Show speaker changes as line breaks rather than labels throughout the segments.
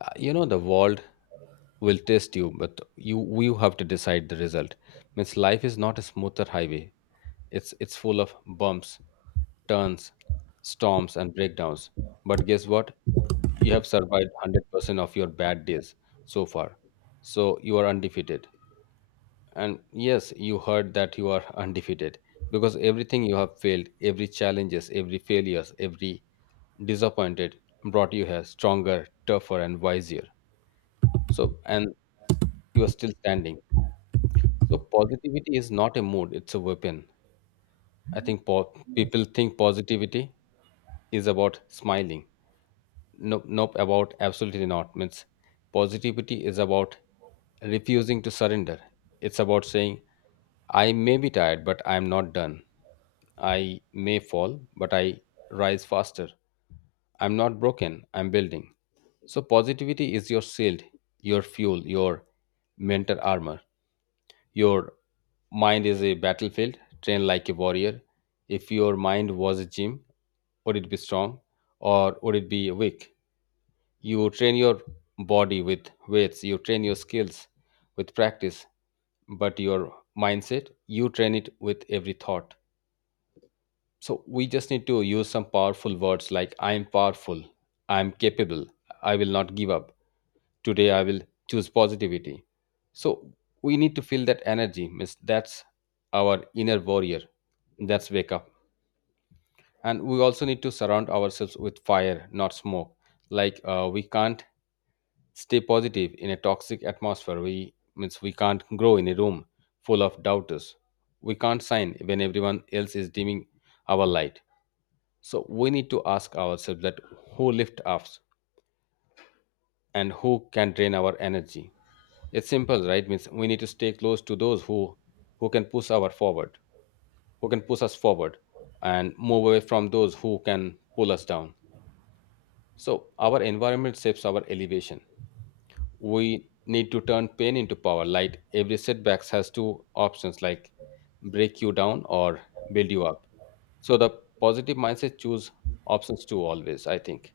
You know the world will test you, but you have to decide the result. Means life is not a smoother highway. It's full of bumps, turns, storms, and breakdowns. But guess what? You have survived 100% of your bad days so far. So you are undefeated. And yes, you heard that you are undefeated because everything you have failed, every challenges, every failures, every disappointed brought you here stronger, tougher, and wiser. So, and you are still standing. So, positivity is not a mood, it's a weapon. I think people think positivity is about smiling. Nope, nope, about absolutely not. Means positivity is about refusing to surrender. It's about saying, I may be tired, but I'm not done. I may fall, but I rise faster. I'm not broken, I'm building. So, positivity is your shield, your fuel, your mental armor. Your mind is a battlefield, train like a warrior. If your mind was a gym, would it be strong or would it be weak? You train your body with weights, you train your skills with practice, but your mindset, you train it with every thought. So we just need to use some powerful words like I am powerful, I am capable, I will not give up. Today I will choose positivity. So we need to feel that energy. Means that's our inner warrior. That's wake up. And we also need to surround ourselves with fire, not smoke. Like we can't stay positive in a toxic atmosphere. We means we can't grow in a room full of doubters. We can't shine when everyone else is dimming our light, so we need to ask ourselves that who lift us and who can drain our energy. It's simple, right? Means we need to stay close to those who can push our forward, who can push us forward, and move away from those who can pull us down. So our environment shapes our elevation. We need to turn pain into power. Like every setbacks has two options, like break you down or build you up. So the positive mindset choose options two always, I think.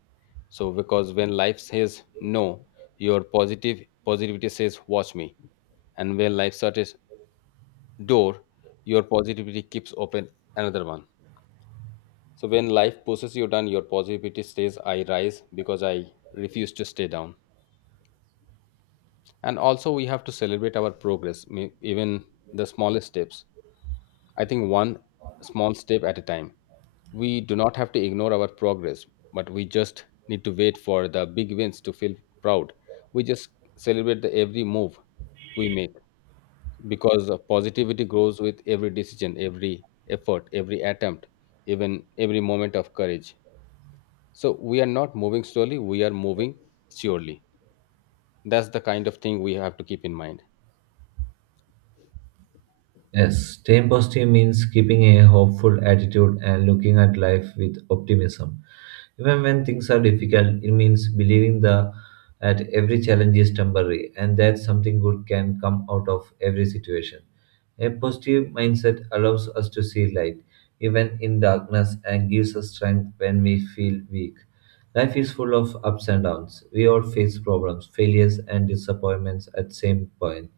So because when life says no, your positive positivity says watch me. And when life shuts door, your positivity keeps open another one. So when life pushes you down, your positivity says I rise because I refuse to stay down. And also we have to celebrate our progress, even the smallest steps. I think one small step at a time, we do not have to ignore our progress, but we just need to wait for the big wins to feel proud. We just celebrate the every move we make, because of positivity grows with every decision, every effort, every attempt, even every moment of courage. So we are not moving slowly, we are moving surely. That's the kind of thing we have to keep in mind.
Yes, staying positive means keeping a hopeful attitude and looking at life with optimism. Even when things are difficult, it means that every challenge is temporary and that something good can come out of every situation. A positive mindset allows us to see light, even in darkness, and gives us strength when we feel weak. Life is full of ups and downs. We all face problems, failures, and disappointments at same point.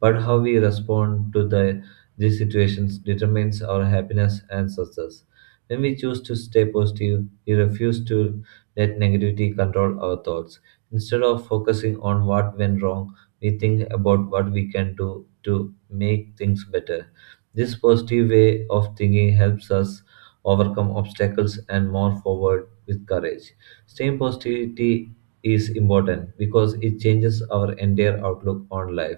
But how we respond to these situations determines our happiness and success. When we choose to stay positive, we refuse to let negativity control our thoughts. Instead of focusing on what went wrong, we think about what we can do to make things better. This positive way of thinking helps us overcome obstacles and move forward with courage. Staying positivity is important because it changes our entire outlook on life.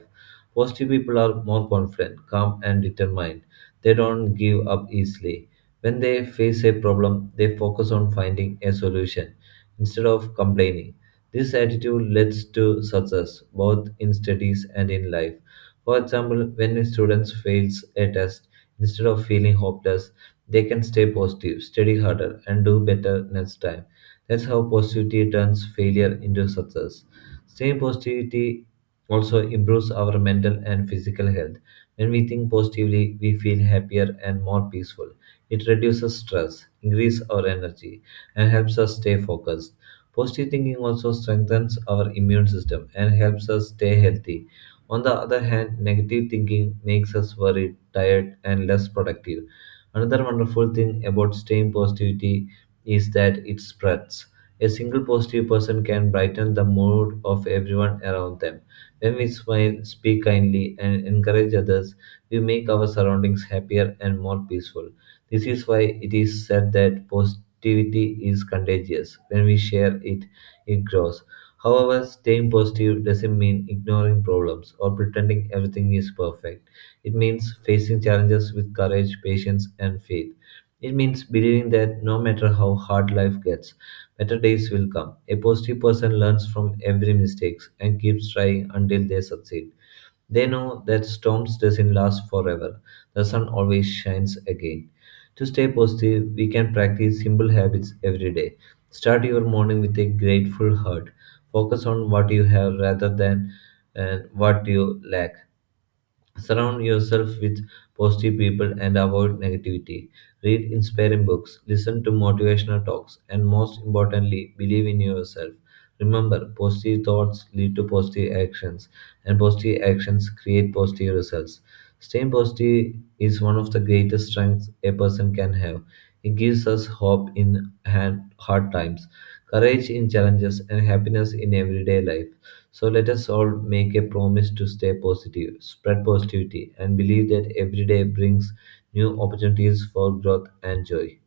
Positive people are more confident, calm, and determined. They don't give up easily. When they face a problem, they focus on finding a solution instead of complaining. This attitude leads to success both in studies and in life. For example, when a student fails a test, instead of feeling hopeless, they can stay positive, study harder, and do better next time. That's how positivity turns failure into success. Staying positivity also improves our mental and physical health. When we think positively, we feel happier and more peaceful. It reduces stress, increases our energy, and helps us stay focused. Positive thinking also strengthens our immune system and helps us stay healthy. On the other hand, negative thinking makes us worried, tired, and less productive. Another wonderful thing about staying positivity is that it spreads. A single positive person can brighten the mood of everyone around them. When we smile, speak kindly, and encourage others, we make our surroundings happier and more peaceful. This is why it is said that positivity is contagious. When we share it, it grows. However, staying positive doesn't mean ignoring problems or pretending everything is perfect. It means facing challenges with courage, patience, and faith. It means believing that no matter how hard life gets, better days will come. A positive person learns from every mistake and keeps trying until they succeed. They know that storms doesn't last forever. The sun always shines again. To stay positive, we can practice simple habits every day. Start your morning with a grateful heart. Focus on what you have rather than what you lack. Surround yourself with positive people and avoid negativity. Read inspiring books, listen to motivational talks, and most importantly, believe in yourself. Remember, positive thoughts lead to positive actions, and positive actions create positive results. Staying positive is one of the greatest strengths a person can have. It gives us hope in hard times, courage in challenges, and happiness in everyday life. So let us all make a promise to stay positive, spread positivity, and believe that every day brings new opportunities for growth and joy.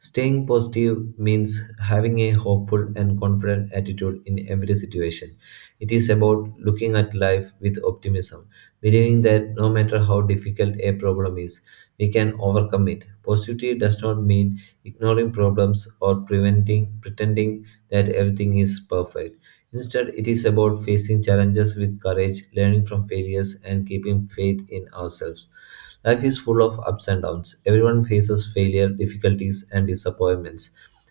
Staying positive means having a hopeful and confident attitude in every situation. It is about looking at life with optimism, believing that no matter how difficult a problem is, we can overcome it. Positivity does not mean ignoring problems or preventing pretending that everything is perfect. Instead, it is about facing challenges with courage, learning from failures, and keeping faith in ourselves. Life is full of ups and downs. Everyone faces failure, difficulties, and disappointments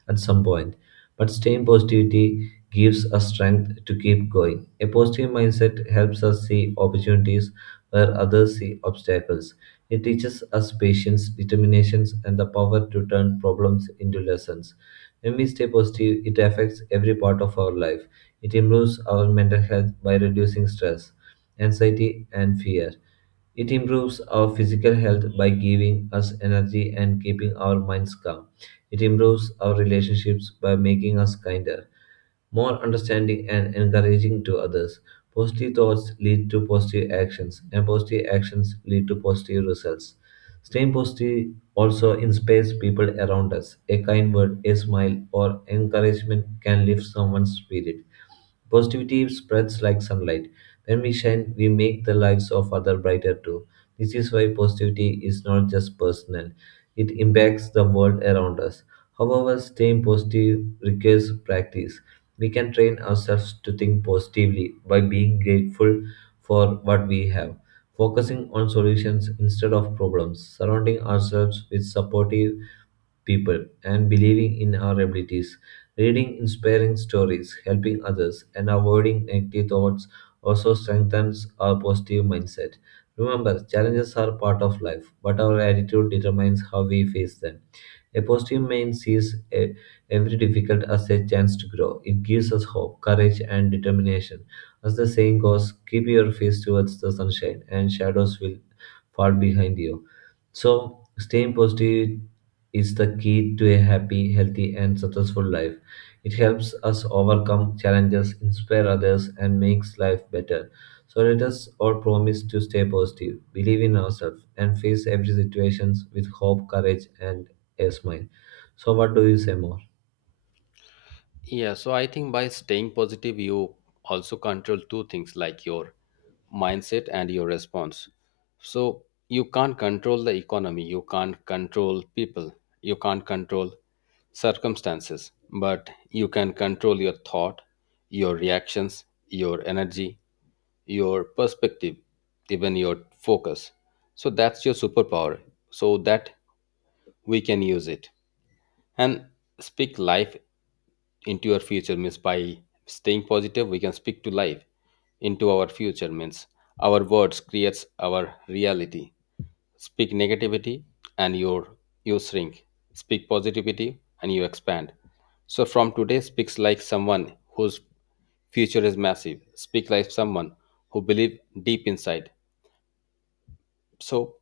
at some point. But staying positivity gives us strength to keep going. A positive mindset helps us see opportunities where others see obstacles. It teaches us patience, determination, and the power to turn problems into lessons. When we stay positive, it affects every part of our life. It improves our mental health by reducing stress, anxiety, and fear. It improves our physical health by giving us energy and keeping our minds calm. It improves our relationships by making us kinder, more understanding, and encouraging to others. Positive thoughts lead to positive actions, and positive actions lead to positive results. Staying positive also inspires people around us. A kind word, a smile, or encouragement can lift someone's spirit. Positivity spreads like sunlight. When we shine, we make the lives of others brighter too. This is why positivity is not just personal, it impacts the world around us. However, staying positive requires practice. We can train ourselves to think positively by being grateful for what we have, focusing on solutions instead of problems, surrounding ourselves with supportive people and believing in our abilities, reading inspiring stories, helping others, and avoiding negative thoughts also strengthens our positive mindset. Remember, challenges are part of life, but our attitude determines how we face them. A positive mind sees every difficult as a chance to grow. It gives us hope, courage, and determination. As the saying goes, keep your face towards the sunshine, and shadows will fall behind you. So, staying positive is the key to a happy, healthy, and successful life. It helps us overcome challenges, inspire others, and makes life better. So, let us all promise to stay positive, believe in ourselves, and face every situation with hope, courage, and a smile. So, what do you say more?
Yeah, so I think by staying positive, you also control two things like your mindset and your response. So you can't control the economy, you can't control people, you can't control circumstances, but you can control your thought, your reactions, your energy, your perspective, even your focus. So that's your superpower, so that we can use it and speak life into your future. Means by staying positive we can speak to life into our future. Means our words creates our reality. Speak negativity and your, you shrink. Speak positivity and you expand. So from today, speaks like someone whose future is massive, speak like someone who believe deep inside. So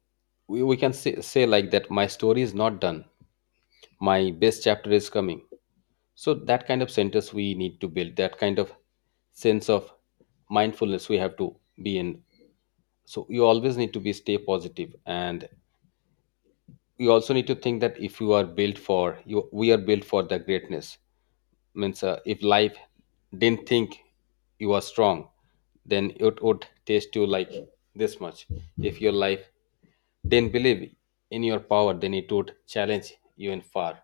we can say like that, my story is not done, my best chapter is coming. So that kind of centers we need to build, that kind of sense of mindfulness we have to be in. So you always need to be stay positive, and you also need to think that if you are built for you, we are built for the greatness. Means if life didn't think you are strong, then it would taste you like this much. If your life didn't believe in your power, then it would challenge you in far.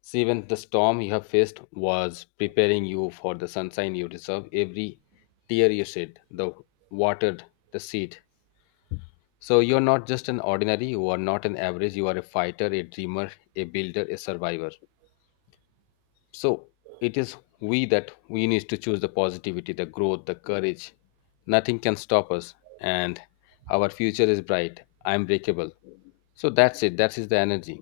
See, even the storm you have faced was preparing you for the sunshine you deserve. Every tear you shed, the watered the seed. So you're not just an ordinary, you are not an average, you are a fighter, a dreamer, a builder, a survivor. So it is we that we need to choose the positivity, the growth, the courage. Nothing can stop us, and our future is bright, unbreakable. So that's it, that is the energy.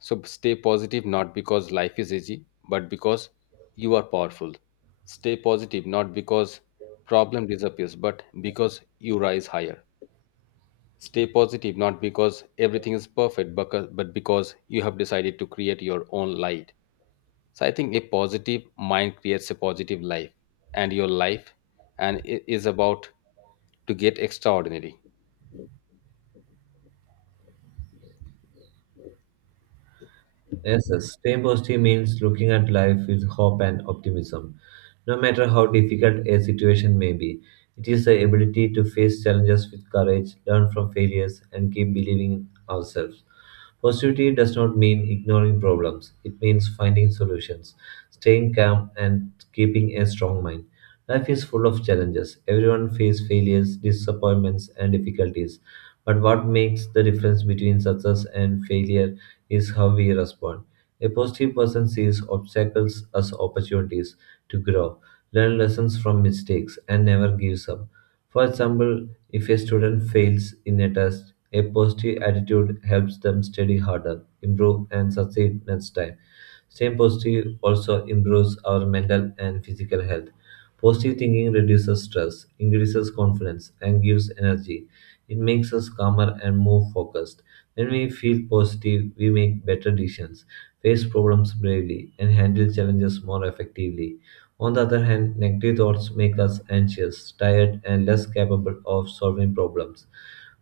So stay positive not because life is easy, but because you are powerful. Stay positive not because problem disappears, but because you rise higher. Stay positive not because everything is perfect, but because you have decided to create your own light. So I think a positive mind creates a positive life, and your life, and it is about to get extraordinary.
Yes, yes. Staying positive means looking at life with hope and optimism. No matter how difficult a situation may be, it is the ability to face challenges with courage, learn from failures, and keep believing in ourselves. Positivity does not mean ignoring problems, it means finding solutions, staying calm, and keeping a strong mind. Life is full of challenges. Everyone faces failures, disappointments, and difficulties. But what makes the difference between success and failure is how we respond. A positive person sees obstacles as opportunities to grow, learn lessons from mistakes, and never gives up. For example, if a student fails in a test, a positive attitude helps them study harder, improve, and succeed next time. Staying positive also improves our mental and physical health. Positive thinking reduces stress, increases confidence, and gives energy. It makes us calmer and more focused. When we feel positive, we make better decisions, face problems bravely, and handle challenges more effectively. On the other hand, negative thoughts make us anxious, tired, and less capable of solving problems.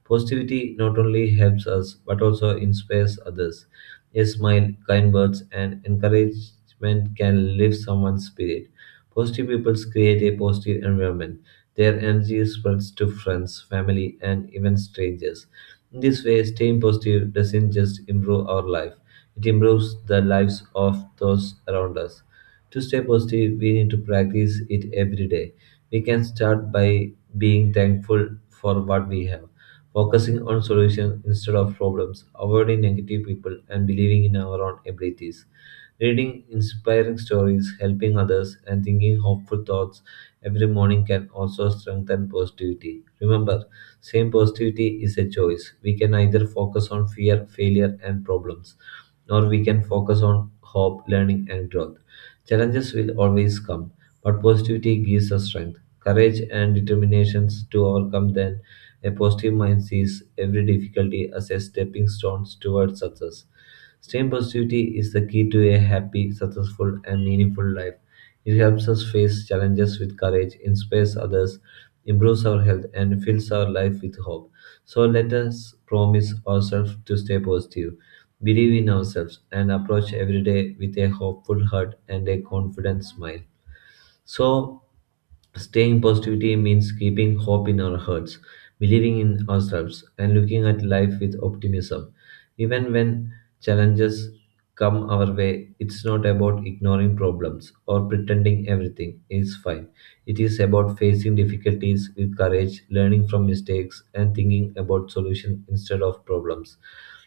Positivity not only helps us but also inspires others. A smile, kind words, and encouragement can lift someone's spirit. Positive people create a positive environment, their energy spreads to friends, family, and even strangers. In this way, staying positive doesn't just improve our life, it improves the lives of those around us. To stay positive, we need to practice it every day. We can start by being thankful for what we have, focusing on solutions instead of problems, avoiding negative people, and believing in our own abilities. Reading inspiring stories, helping others, and thinking hopeful thoughts every morning can also strengthen positivity. Remember, same positivity is a choice. We can either focus on fear, failure, and problems, or we can focus on hope, learning, and growth. Challenges will always come, but positivity gives us strength, courage, and determination to overcome them. A positive mind sees every difficulty as a stepping stone towards success. Staying positivity is the key to a happy, successful, and meaningful life. It helps us face challenges with courage, inspires others, improves our health, and fills our life with hope. So let us promise ourselves to stay positive, believe in ourselves, and approach every day with a hopeful heart and a confident smile. So, staying positivity means keeping hope in our hearts, believing in ourselves, and looking at life with optimism. Even when challenges come our way, it's not about ignoring problems or pretending everything is fine. It is about facing difficulties with courage, learning from mistakes, and thinking about solutions instead of problems.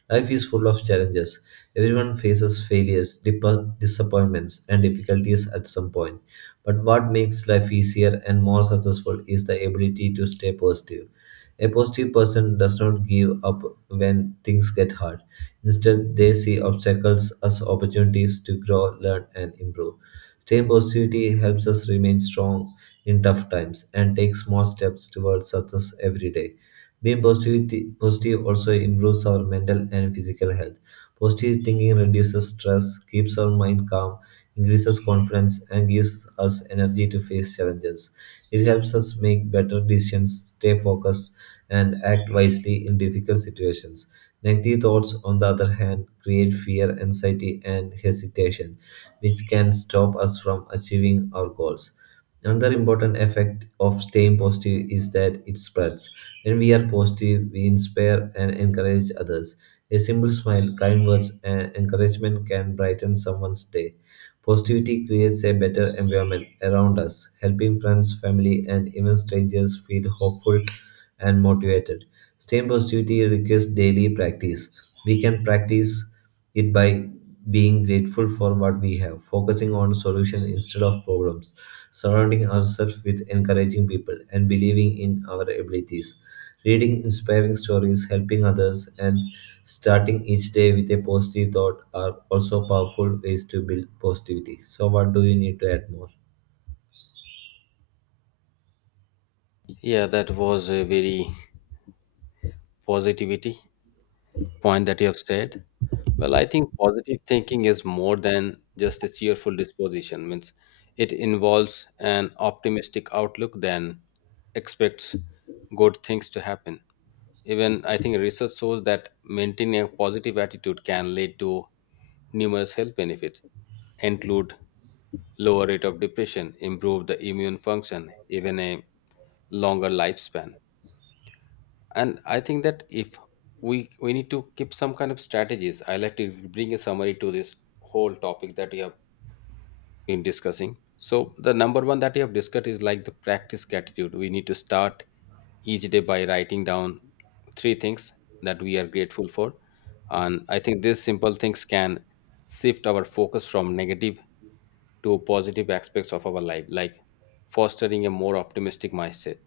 Life is full of challenges. Everyone faces failures, disappointments, and difficulties at some point. But what makes life easier and more successful is the ability to stay positive. A positive person does not give up when things get hard. Instead, they see obstacles as opportunities to grow, learn, and improve. Staying positivity helps us remain strong in tough times and take small steps towards success every day. Being positive also improves our mental and physical health. Positive thinking reduces stress, keeps our mind calm, increases confidence, and gives us energy to face challenges. It helps us make better decisions, stay focused, and act wisely in difficult situations. Negative thoughts, on the other hand, create fear, anxiety, and hesitation, which can stop us from achieving our goals. Another important effect of staying positive is that it spreads. When we are positive, we inspire and encourage others. A simple smile, kind words, and encouragement can brighten someone's day. Positivity creates a better environment around us, helping friends, family, and even strangers feel hopeful and motivated. Staying positivity requires daily practice. We can practice it by being grateful for what we have, focusing on solutions instead of problems, surrounding ourselves with encouraging people, and believing in our abilities. Reading inspiring stories, helping others, and starting each day with a positive thought are also powerful ways to build positivity. So, what do you need to add more?
Yeah, that was a very positivity point that you have said. Well, I think positive thinking is more than just a cheerful disposition. Means it involves an optimistic outlook than expects good things to happen. Even I think research shows that maintaining a positive attitude can lead to numerous health benefits, include lower rate of depression, improve the immune function, even a longer lifespan. And I think that if we need to keep some kind of strategies, I like to bring a summary to this whole topic that you have been discussing. So the number one that you have discussed is like the practice gratitude. We need to start each day by writing down three things that we are grateful for, and I think these simple things can shift our focus from negative to positive aspects of our life, like fostering a more optimistic mindset.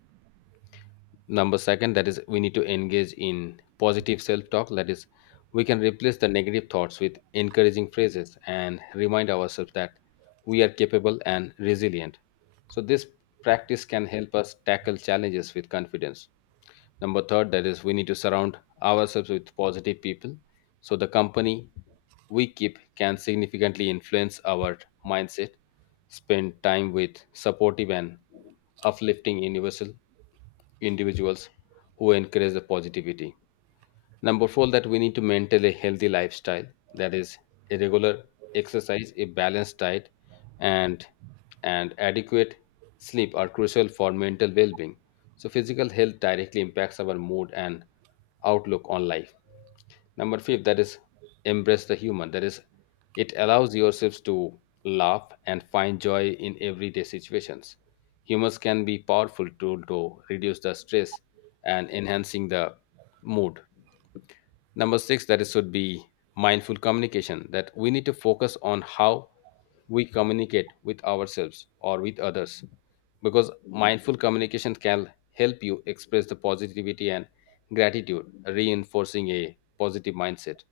Number second, that is we need to engage in positive self talk. That is, we can replace the negative thoughts with encouraging phrases and remind ourselves that we are capable and resilient. So this practice can help us tackle challenges with confidence. Number third, that is we need to surround ourselves with positive people. So the company we keep can significantly influence our mindset. Spend time with supportive and uplifting universal individuals who encourage the positivity. Number four, that we need to maintain a healthy lifestyle. That is, a regular exercise, a balanced diet, and adequate sleep are crucial for mental well-being. So physical health directly impacts our mood and outlook on life. Number five, that is embrace the human. That is, it allows yourselves to laugh and find joy in everyday situations. Humors can be powerful tool to reduce the stress and enhancing the mood. Number six, that is should be mindful communication. That we need to focus on how we communicate with ourselves or with others, because mindful communication can help you express the positivity and gratitude, reinforcing a positive mindset.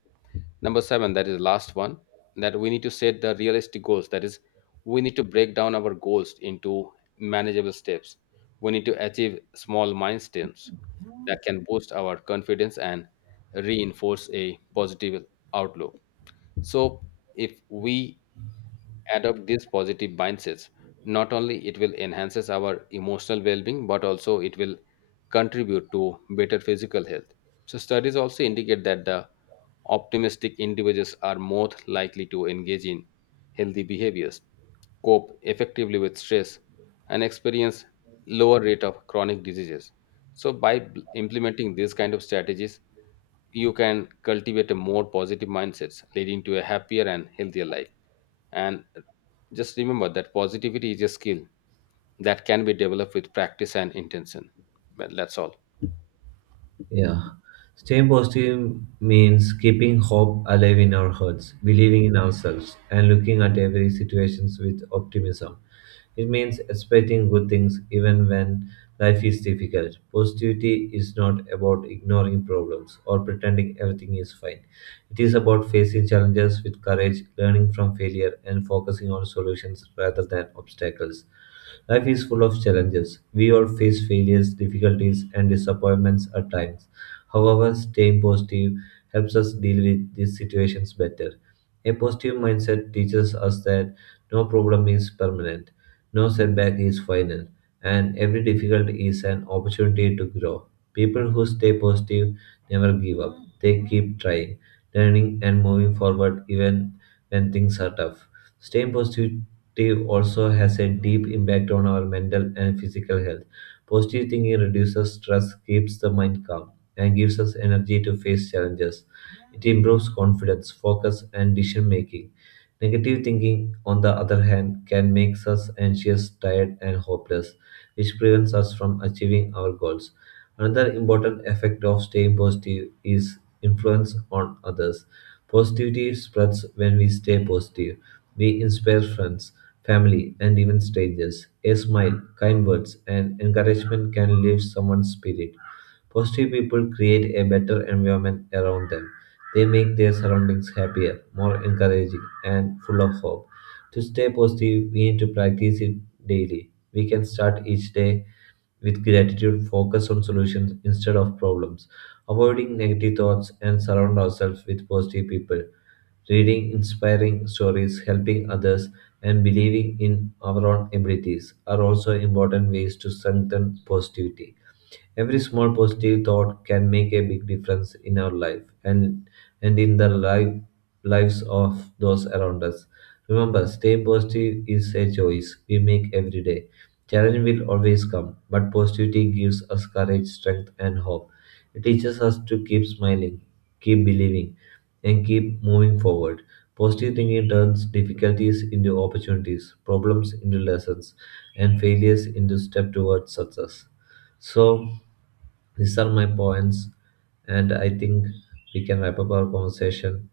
Number seven, that is the last one, that we need to set the realistic goals. That is, we need to break down our goals into manageable steps. We need to achieve small milestones that can boost our confidence and reinforce a positive outlook. So, if we adopt these positive mindsets, not only it will enhances our emotional well-being, but also it will contribute to better physical health. So studies also indicate that the optimistic individuals are more likely to engage in healthy behaviors, cope effectively with stress, and experience lower rate of chronic diseases. So by implementing these kind of strategies, you can cultivate a more positive mindsets, leading to a happier and healthier life. And just remember that positivity is a skill that can be developed with practice and intention. Well, that's all.
Yeah. Staying positive means keeping hope alive in our hearts, believing in ourselves, and looking at every situation with optimism. It means expecting good things even when life is difficult. Positivity is not about ignoring problems or pretending everything is fine. It is about facing challenges with courage, learning from failure, and focusing on solutions rather than obstacles. Life is full of challenges. We all face failures, difficulties, and disappointments at times. However, staying positive helps us deal with these situations better. A positive mindset teaches us that no problem is permanent, no setback is final, and every difficulty is an opportunity to grow. People who stay positive never give up. They keep trying, learning, and moving forward even when things are tough. Staying positive also has a deep impact on our mental and physical health. Positive thinking reduces stress, keeps the mind calm, and gives us energy to face challenges. It improves confidence, focus, and decision making. Negative thinking, on the other hand, can make us anxious, tired, and hopeless, which prevents us from achieving our goals. Another important effect of staying positive is influence on others. Positivity spreads when we stay positive. We inspire friends, family, and even strangers. A smile, kind words, and encouragement can lift someone's spirit. Positive people create a better environment around them. They make their surroundings happier, more encouraging, and full of hope. To stay positive, we need to practice it daily. We can start each day with gratitude, focus on solutions instead of problems, avoiding negative thoughts, and surround ourselves with positive people. Reading inspiring stories, helping others, and believing in our own abilities are also important ways to strengthen positivity. Every small positive thought can make a big difference in our life and in the lives of those around us. Remember, staying positive is a choice we make every day. Challenge will always come, but positivity gives us courage, strength, and hope. It teaches us to keep smiling, keep believing, and keep moving forward. Positive thinking turns difficulties into opportunities, problems into lessons, and failures into step towards success. So these are my points, and I think we can wrap up our conversation.